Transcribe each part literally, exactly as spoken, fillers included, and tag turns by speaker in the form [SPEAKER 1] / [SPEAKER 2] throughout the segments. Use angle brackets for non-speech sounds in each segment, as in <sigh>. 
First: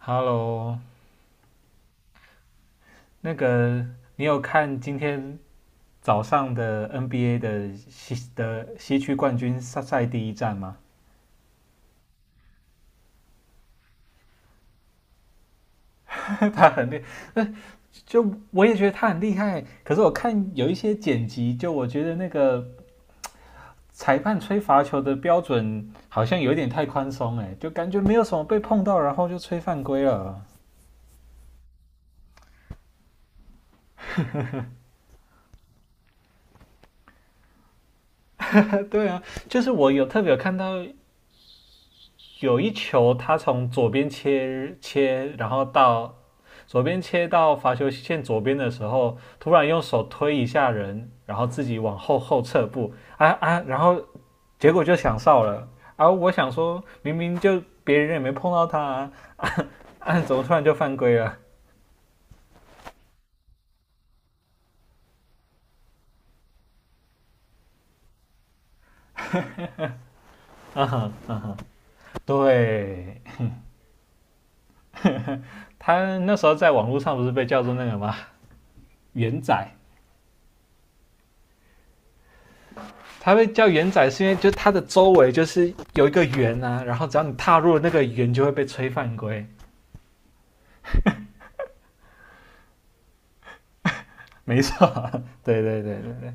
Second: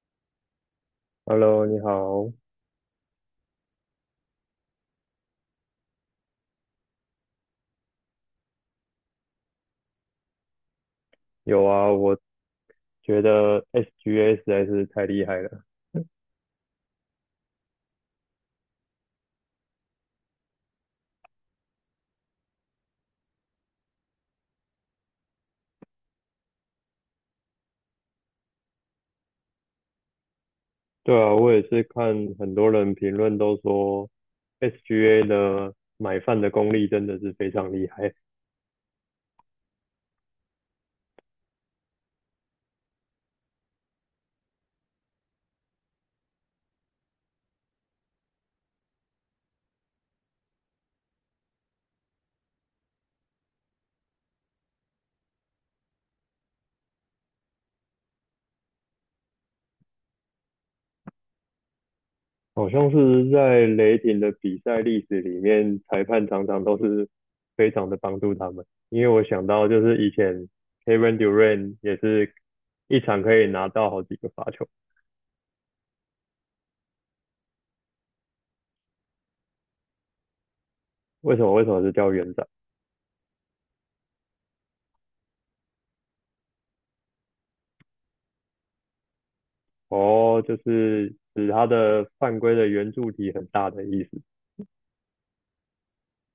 [SPEAKER 1] Hello，
[SPEAKER 2] Hello，你好。
[SPEAKER 1] 那个你有看今天早上的 N B A 的西的西区冠军赛赛第一战吗？
[SPEAKER 2] 有啊，我觉得 S G A 实在是太厉害了。
[SPEAKER 1] <laughs> 他很厉，就我也觉得他很厉害。可是我看有一些剪辑，就我觉得那个裁判吹罚球的标准好像有点太宽松，哎，就感觉没有什么被碰到，然后就吹犯规了。
[SPEAKER 2] 对啊，我也是看很多人评论都说 S G A 的买饭的功力真的是非常厉害。
[SPEAKER 1] <laughs> 对啊，就是我有特别有看到有一球他从左边切切，然后到左边切到罚球线左边的时候，突然用手推一下人，然后自己往后后撤步，啊啊，然后结果就想哨了。而我想说，明明就别人也没碰到他啊，<laughs> 啊，啊怎么突然就犯规了？
[SPEAKER 2] 好像是在雷霆的比赛历史里面，裁判常常都是非常的帮助他们。因为我想到就是以前
[SPEAKER 1] 啊哈
[SPEAKER 2] Kevin
[SPEAKER 1] 啊哈，
[SPEAKER 2] Durant 也是一
[SPEAKER 1] 对，
[SPEAKER 2] 场可以拿到好几个罚球。
[SPEAKER 1] <laughs> 他那时候在网络上不是被叫做那个吗？元仔，
[SPEAKER 2] 为什么？为什么是叫长？
[SPEAKER 1] 它会叫圆仔，是因为就它的周围就是有一个圆啊，然后只要你踏入那个圆，就会被吹犯规。
[SPEAKER 2] 哦，就是指他的犯规的圆柱体很大的意思。
[SPEAKER 1] 没错，对对对对对，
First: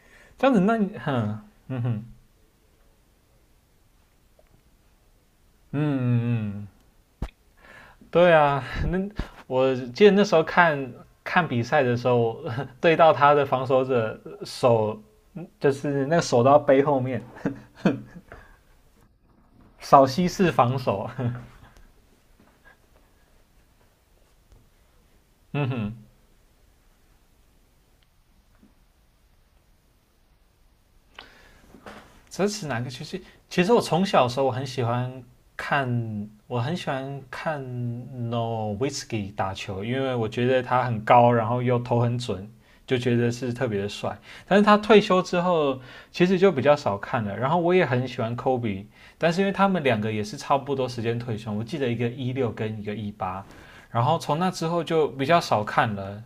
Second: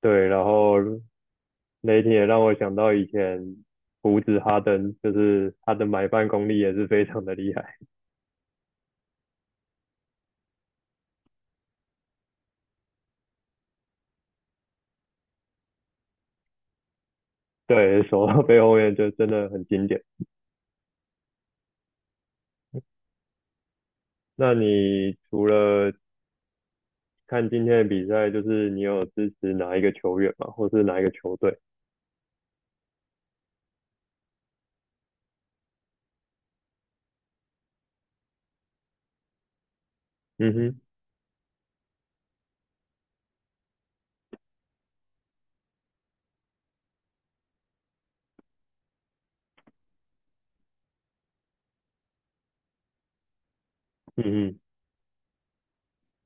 [SPEAKER 2] 对，然
[SPEAKER 1] 这样子，
[SPEAKER 2] 后
[SPEAKER 1] 那你哼嗯
[SPEAKER 2] 雷
[SPEAKER 1] 哼，
[SPEAKER 2] 霆也让我想到以前胡子哈登，就是他
[SPEAKER 1] 嗯
[SPEAKER 2] 的买办功力
[SPEAKER 1] 嗯，
[SPEAKER 2] 也是非常的厉害。
[SPEAKER 1] 对啊，那我记得那时候看看比赛的时候，<laughs> 对到他的防守者手，就是那个手到背后面，
[SPEAKER 2] 对，守到背后面就真的很经典。
[SPEAKER 1] 扫西式防守。
[SPEAKER 2] 那你除
[SPEAKER 1] <laughs> 嗯
[SPEAKER 2] 了
[SPEAKER 1] 哼，
[SPEAKER 2] 看今天的比赛，就是你有支持哪一个球员吗？或是哪一个球队？
[SPEAKER 1] 这是哪个其实其实我从小的时候我很喜欢看，我很喜欢看 n o w i t k i 打球，因为我觉
[SPEAKER 2] 嗯
[SPEAKER 1] 得
[SPEAKER 2] 哼，
[SPEAKER 1] 他很高，然后又投很准，就觉得是特别的帅。但是他退休之后，其实就比较少看了。然后我也很喜欢 Kobe，但是因为他们两个也是差不多时间退休，我记得一个一六跟一个一八，然后
[SPEAKER 2] 嗯
[SPEAKER 1] 从那
[SPEAKER 2] 哼，
[SPEAKER 1] 之后就比较少看了。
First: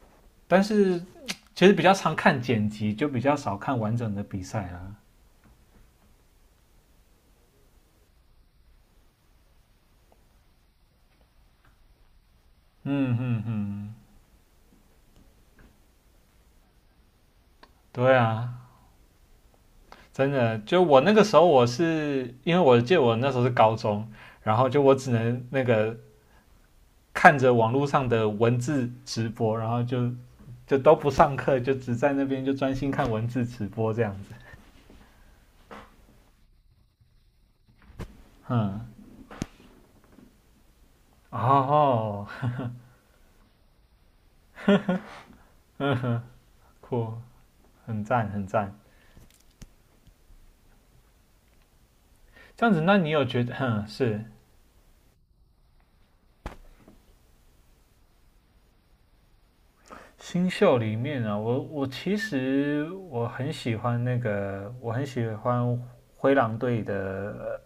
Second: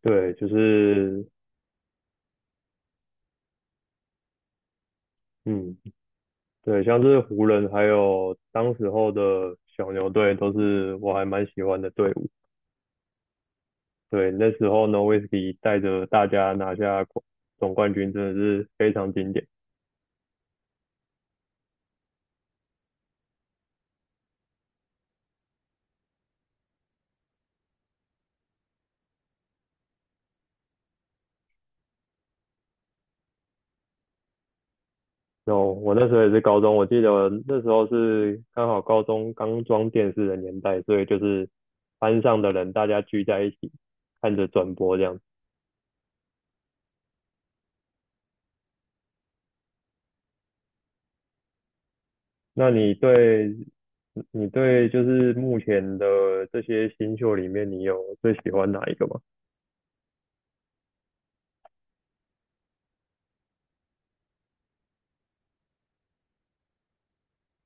[SPEAKER 2] 对，就
[SPEAKER 1] 但是
[SPEAKER 2] 是
[SPEAKER 1] 其实比较常看剪辑，就比较少看完整的比赛啦。
[SPEAKER 2] 嗯。对，像是湖人还有当时候的小牛队，都是我还蛮喜欢的队伍。
[SPEAKER 1] 嗯嗯嗯，嗯，
[SPEAKER 2] 对，那时候呢，威 w 忌带着大家拿下总冠军，
[SPEAKER 1] 对
[SPEAKER 2] 真的
[SPEAKER 1] 啊，
[SPEAKER 2] 是非常经典。
[SPEAKER 1] 真的，就我那个时候，我是因为我记得我那时候是高中，然后就我只能那个看着网络上的文字直播，然后就就都不上课，就只在那边就专心看文字直播这样子。
[SPEAKER 2] 然后我那时候也是高中，我记得那时候是刚好
[SPEAKER 1] 嗯，
[SPEAKER 2] 高中刚装电视的年代，所以就
[SPEAKER 1] 哦，
[SPEAKER 2] 是班
[SPEAKER 1] 哦，
[SPEAKER 2] 上的人大家聚在一起看着转播这样。
[SPEAKER 1] 酷，很赞很赞。这
[SPEAKER 2] 那
[SPEAKER 1] 样子，
[SPEAKER 2] 你
[SPEAKER 1] 那你有觉
[SPEAKER 2] 对
[SPEAKER 1] 得，哼，是
[SPEAKER 2] 你对就是目前的这些新秀里面，你有最喜欢哪一个吗？
[SPEAKER 1] 新秀里面啊，我我其实我很喜欢那个，我很喜欢灰狼队的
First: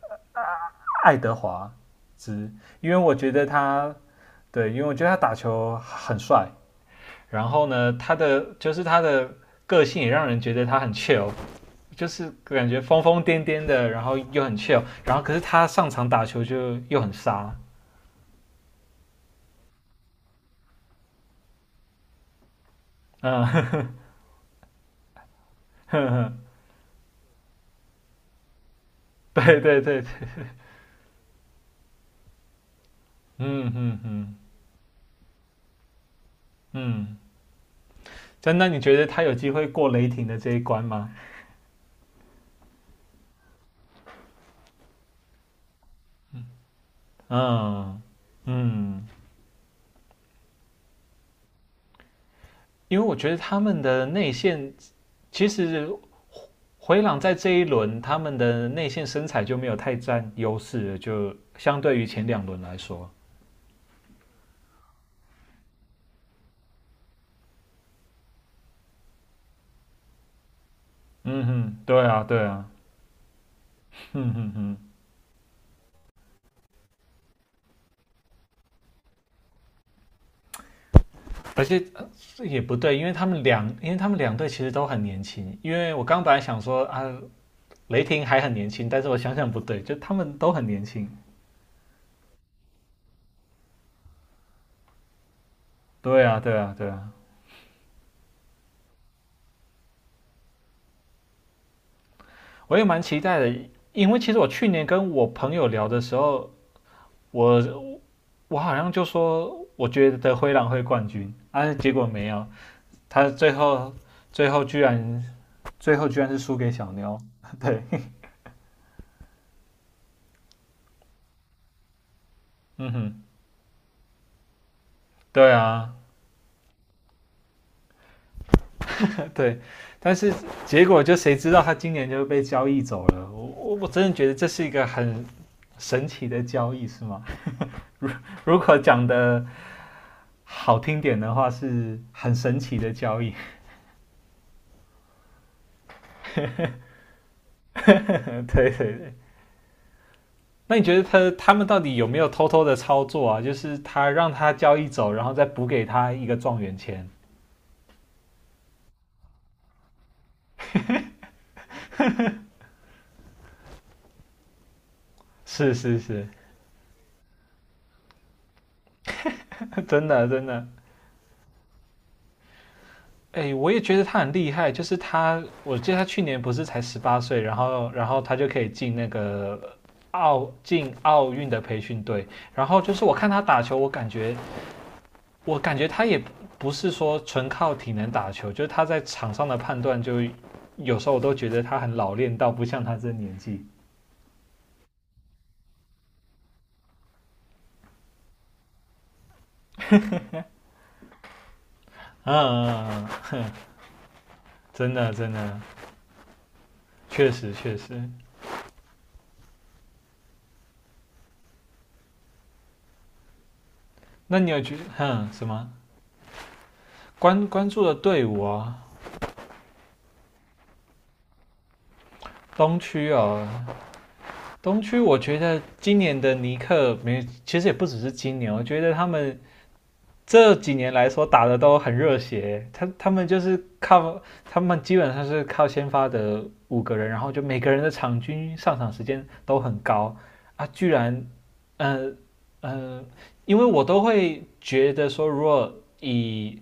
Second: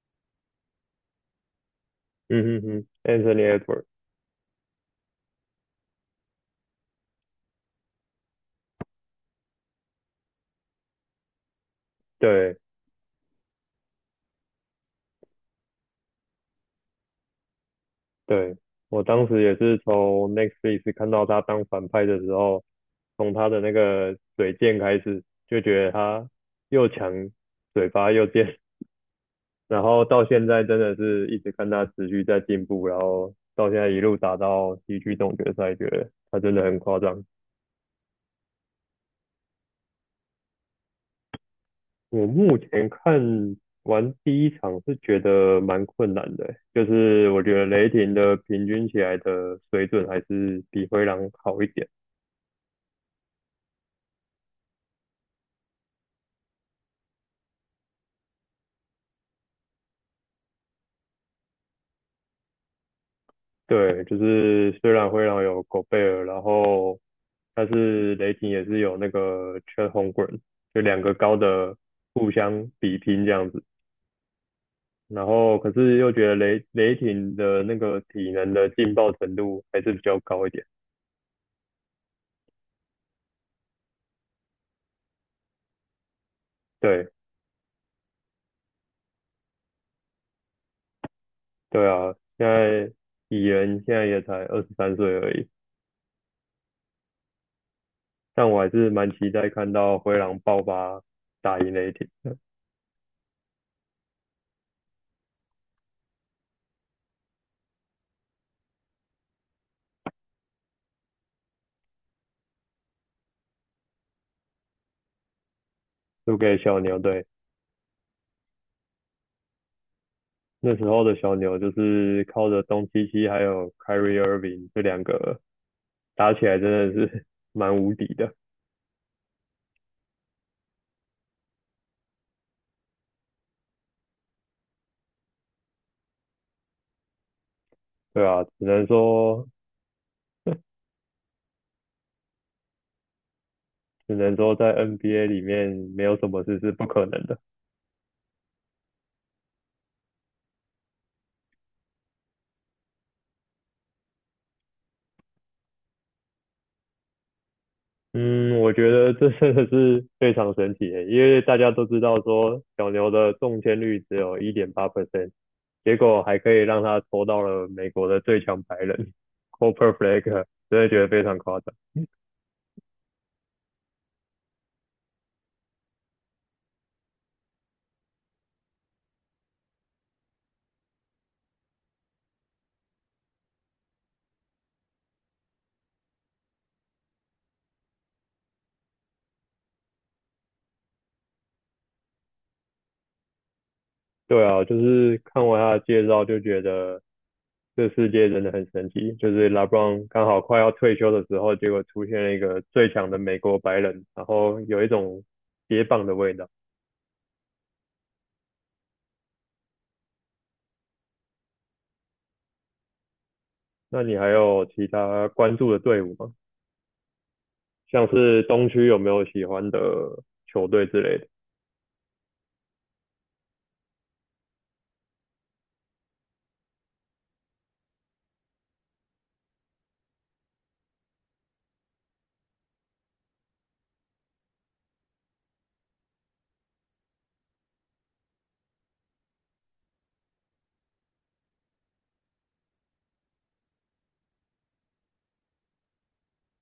[SPEAKER 1] 爱德华兹，
[SPEAKER 2] 嗯哼哼
[SPEAKER 1] 因为我觉得
[SPEAKER 2] ，Anthony Edwards。
[SPEAKER 1] 他对，因为我觉得他打球很帅，然后呢，他的就是他的个性也让人觉得他很 chill，就是
[SPEAKER 2] 对。
[SPEAKER 1] 感觉疯疯癫癫的，然后又很 chill，然后可是他上场打球就又很杀，
[SPEAKER 2] 对，我当时也是从 Netflix 看到他当反派的时候，从他的那
[SPEAKER 1] 嗯，
[SPEAKER 2] 个嘴贱开始，就觉得
[SPEAKER 1] <laughs> 呵
[SPEAKER 2] 他
[SPEAKER 1] 呵，
[SPEAKER 2] 又强，嘴巴又贱。
[SPEAKER 1] 对
[SPEAKER 2] <laughs>
[SPEAKER 1] 对
[SPEAKER 2] 然
[SPEAKER 1] 对，
[SPEAKER 2] 后到现在真的是一直看他持续在进步，然后到
[SPEAKER 1] 嗯
[SPEAKER 2] 现在一
[SPEAKER 1] 嗯
[SPEAKER 2] 路
[SPEAKER 1] 嗯
[SPEAKER 2] 打到西区总决赛，觉得他真的很夸
[SPEAKER 1] 嗯，
[SPEAKER 2] 张。
[SPEAKER 1] 真的，你觉得他有机会过雷霆的这一关吗？
[SPEAKER 2] 我目前看完第一场是觉得蛮困难的欸，就是我觉得雷
[SPEAKER 1] 嗯
[SPEAKER 2] 霆的平均起
[SPEAKER 1] 嗯，
[SPEAKER 2] 来的水准还是比灰狼好一点。
[SPEAKER 1] 因为我觉得他们的内线其实回朗在这一轮他们的内线身材就没有太占优势了，就相对于前两轮来说。
[SPEAKER 2] 对，就是虽然灰狼有狗贝尔，然后但是雷霆也是有那个 Chet h o， 就两个高
[SPEAKER 1] 嗯
[SPEAKER 2] 的
[SPEAKER 1] 哼，对啊，
[SPEAKER 2] 互
[SPEAKER 1] 对啊，
[SPEAKER 2] 相比拼这样子。
[SPEAKER 1] 嗯哼哼，
[SPEAKER 2] 然后可是又觉得雷雷霆的那个体能的劲爆程度还是比较高一点。
[SPEAKER 1] 而且呃也不对，因为他们两，因为他们两队其实都很年轻。因为我刚本来想说啊，
[SPEAKER 2] 对
[SPEAKER 1] 雷霆还很年轻，但是我想想不对，就他们都很年轻。
[SPEAKER 2] 对啊，现在蚁人现在也才二十三岁而已，
[SPEAKER 1] 对啊，对啊，对啊，
[SPEAKER 2] 但我还是蛮期待看到灰狼爆发打赢雷霆的，
[SPEAKER 1] 我也蛮期待的，因为其实我去年跟我朋友聊的时候，我我好像就说我觉得灰狼会冠军，啊，结果没有，他最后最后居然最后居然
[SPEAKER 2] 输
[SPEAKER 1] 是
[SPEAKER 2] 给
[SPEAKER 1] 输给
[SPEAKER 2] 小
[SPEAKER 1] 小
[SPEAKER 2] 牛
[SPEAKER 1] 妞，
[SPEAKER 2] 队。
[SPEAKER 1] <laughs> 对，
[SPEAKER 2] 那时候的小牛就是靠着东
[SPEAKER 1] 嗯
[SPEAKER 2] 契
[SPEAKER 1] 哼，
[SPEAKER 2] 奇还有 Kyrie Irving 这两个
[SPEAKER 1] 对啊，
[SPEAKER 2] 打起来真的是 <laughs> 蛮无敌的。
[SPEAKER 1] 对，但是结果就谁知道他今年就被交易走了，我我真的觉得这是一个很神奇的交易，是吗？
[SPEAKER 2] 对啊，
[SPEAKER 1] 如
[SPEAKER 2] 只
[SPEAKER 1] 果
[SPEAKER 2] 能
[SPEAKER 1] 讲的
[SPEAKER 2] 说
[SPEAKER 1] 好听点的话，是很神奇的交易，
[SPEAKER 2] 只能说在 N B A 里面没有什么事是不可能的。
[SPEAKER 1] <laughs> 对对对。那你觉得他他们到底有没有偷偷的操作啊？就是他让他交易走，然后再补给他一个状元签？
[SPEAKER 2] 嗯，我觉得这真的是非常神奇耶，因为大家都知道说小牛的中签率只有百分之一点八 percent，
[SPEAKER 1] 是
[SPEAKER 2] 结
[SPEAKER 1] 是
[SPEAKER 2] 果
[SPEAKER 1] 是，
[SPEAKER 2] 还可以让他抽到了美国的最强白人。 <laughs>
[SPEAKER 1] <laughs>
[SPEAKER 2] Cooper f
[SPEAKER 1] 真
[SPEAKER 2] l a
[SPEAKER 1] 的
[SPEAKER 2] k e
[SPEAKER 1] 真的。
[SPEAKER 2] 真的觉得非常夸张。
[SPEAKER 1] 哎，我也觉得他很厉害，就是他，我记得他去年不是才十八岁，然后然后他就可以进那个奥进奥运的培训队，然后就是我看他打球，我感觉我感觉他也不是说纯靠体能打球，就是他在场上的判断就有时候我都觉得他很老练到不像他这年纪，
[SPEAKER 2] 对啊，就是看完他的介绍就觉得这世界真的很神奇，就是 LeBron 刚好快要退休的时候，结果出现了
[SPEAKER 1] 嗯
[SPEAKER 2] 一个
[SPEAKER 1] 嗯，
[SPEAKER 2] 最
[SPEAKER 1] 嗯
[SPEAKER 2] 强的
[SPEAKER 1] 嗯，
[SPEAKER 2] 美国白人，然后有一
[SPEAKER 1] 真的
[SPEAKER 2] 种
[SPEAKER 1] 真的，
[SPEAKER 2] 接棒的味道。
[SPEAKER 1] 确实确实。
[SPEAKER 2] 那你还
[SPEAKER 1] 那你有
[SPEAKER 2] 有
[SPEAKER 1] 觉得
[SPEAKER 2] 其他
[SPEAKER 1] 哼什
[SPEAKER 2] 关注
[SPEAKER 1] 么
[SPEAKER 2] 的队伍吗？
[SPEAKER 1] 关关注的
[SPEAKER 2] 像
[SPEAKER 1] 队
[SPEAKER 2] 是
[SPEAKER 1] 伍
[SPEAKER 2] 东
[SPEAKER 1] 啊？
[SPEAKER 2] 区有没有喜欢的球队之类的？
[SPEAKER 1] 东区哦，东区，我觉得今年的尼克没，其实也不只是今年哦，我觉得他们这几年来说打的都很热血。他他们就是靠他们基本上是靠先发的五个人，然后就每个人的场均上场时间都很高啊，居然，呃呃，因为我都会觉得说，如果以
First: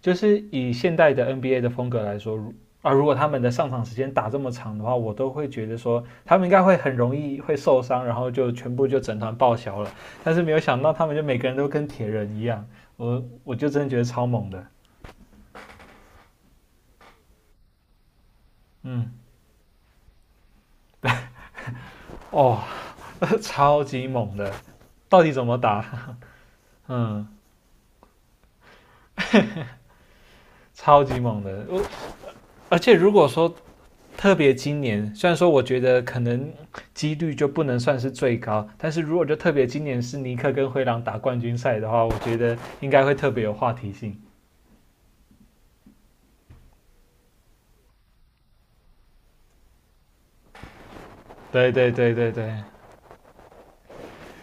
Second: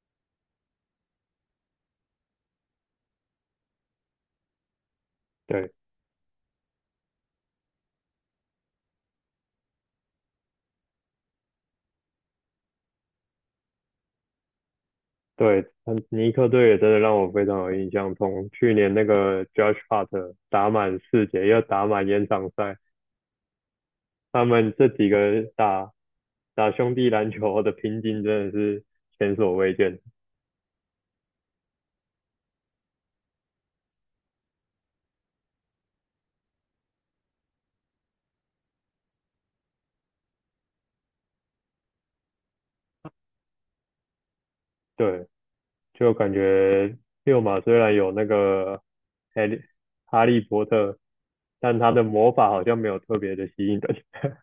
[SPEAKER 1] 就是以现代的 N B A 的风格来说，如啊，如果他们的上场时间打这么长的话，我都会觉
[SPEAKER 2] 对，
[SPEAKER 1] 得说他们应该会很容易会受伤，然后就全部就整团报销了。但是没有想到他们就每个人都跟铁人一样，我我就真的觉得超猛的，
[SPEAKER 2] 对，嗯，尼克队也真的让我非常有印象。从去年那
[SPEAKER 1] 嗯，
[SPEAKER 2] 个 Josh Hart 打满四节，又打满延长
[SPEAKER 1] 哦，
[SPEAKER 2] 赛，
[SPEAKER 1] <laughs> 超级猛
[SPEAKER 2] 他
[SPEAKER 1] 的，
[SPEAKER 2] 们这几
[SPEAKER 1] 到底
[SPEAKER 2] 个
[SPEAKER 1] 怎么
[SPEAKER 2] 打
[SPEAKER 1] 打？
[SPEAKER 2] 打兄弟
[SPEAKER 1] 嗯，
[SPEAKER 2] 篮球的拼劲真的是前所未见。
[SPEAKER 1] 超级猛的。我而且如果说特别今年，虽然说我觉得可能几率就不能算是最高，但是如果就特别今年是尼克跟灰狼打冠军赛的话，我觉得应该会特别有话题性。
[SPEAKER 2] 对，就感觉六马虽然有那个哈利哈利波特，
[SPEAKER 1] 对
[SPEAKER 2] 但他
[SPEAKER 1] 对
[SPEAKER 2] 的
[SPEAKER 1] 对对
[SPEAKER 2] 魔
[SPEAKER 1] 对，
[SPEAKER 2] 法好像没有特别的吸引人。<laughs>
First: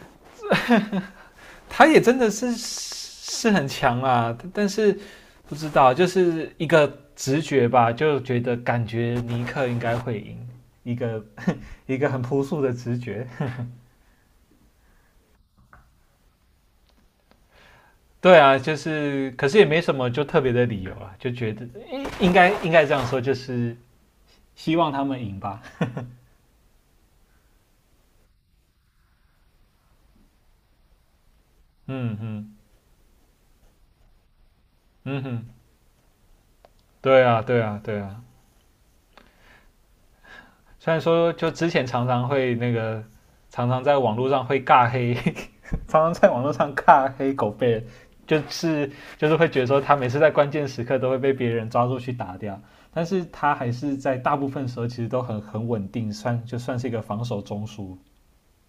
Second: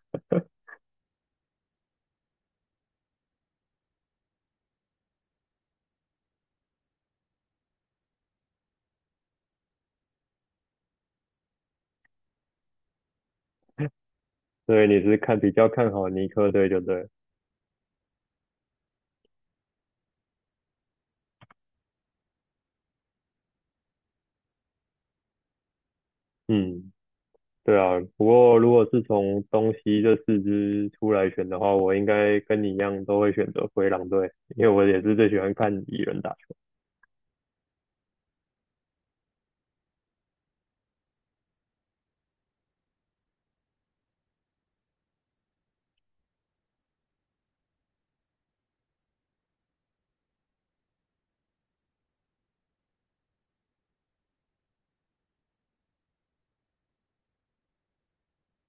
[SPEAKER 1] 他也真的是是很强啊，但是不知道就是一个直觉吧，就觉得感觉尼克应该会赢，一个一个很朴素的直觉。
[SPEAKER 2] 所以你是看比较看好尼克队对不对了
[SPEAKER 1] 对啊，就是可是也没什么就特别的理由啊，就觉得应应该应该这样说，就是希望他们赢吧。
[SPEAKER 2] 嗯，对啊。不过如果是从东西这四支出来选的话，我应
[SPEAKER 1] 嗯
[SPEAKER 2] 该
[SPEAKER 1] 嗯
[SPEAKER 2] 跟你一样都会选择灰狼队，因为我也是
[SPEAKER 1] 嗯
[SPEAKER 2] 最喜
[SPEAKER 1] 哼，
[SPEAKER 2] 欢看蚁人打球。
[SPEAKER 1] 对啊，对啊，对啊。虽然说就之前常常会那个，常常在网络上会尬黑，<laughs> 常常在网络上尬黑狗贝尔，就是就是会觉得说他每次在关键时刻都会被别人抓住去打掉，但是他还是在大部分时候其实都很很稳定，算就算是一个防守中枢。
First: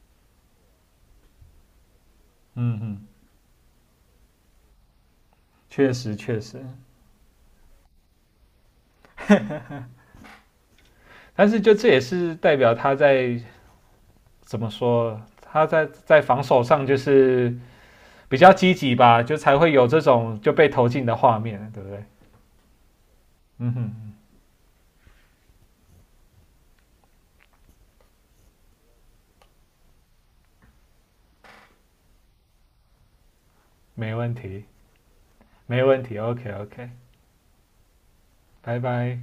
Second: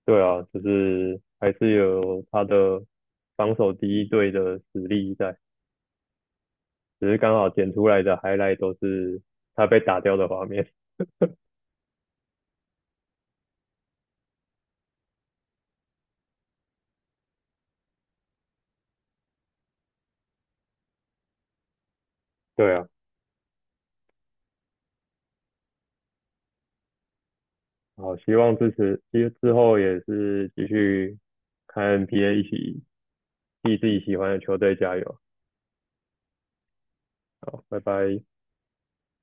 [SPEAKER 2] 对啊，就是还是有他
[SPEAKER 1] 嗯
[SPEAKER 2] 的
[SPEAKER 1] 哼，
[SPEAKER 2] 防守第一队的实力在。
[SPEAKER 1] 确实确实，
[SPEAKER 2] 只是刚好剪出来的 highlight 都是他被打掉的画面。
[SPEAKER 1] 但是就这也是代表他在怎么说，他在在防守上就是比较积极吧，就才会有这种就被投进的画面，对不对？
[SPEAKER 2] <laughs> 对啊，
[SPEAKER 1] 嗯哼，
[SPEAKER 2] 好，希望支持，之之后也是继续看 N B A，一起替自己
[SPEAKER 1] 没
[SPEAKER 2] 喜欢
[SPEAKER 1] 问
[SPEAKER 2] 的球
[SPEAKER 1] 题，
[SPEAKER 2] 队加油。
[SPEAKER 1] 没问题，OK OK，
[SPEAKER 2] 好，拜拜。
[SPEAKER 1] 拜拜。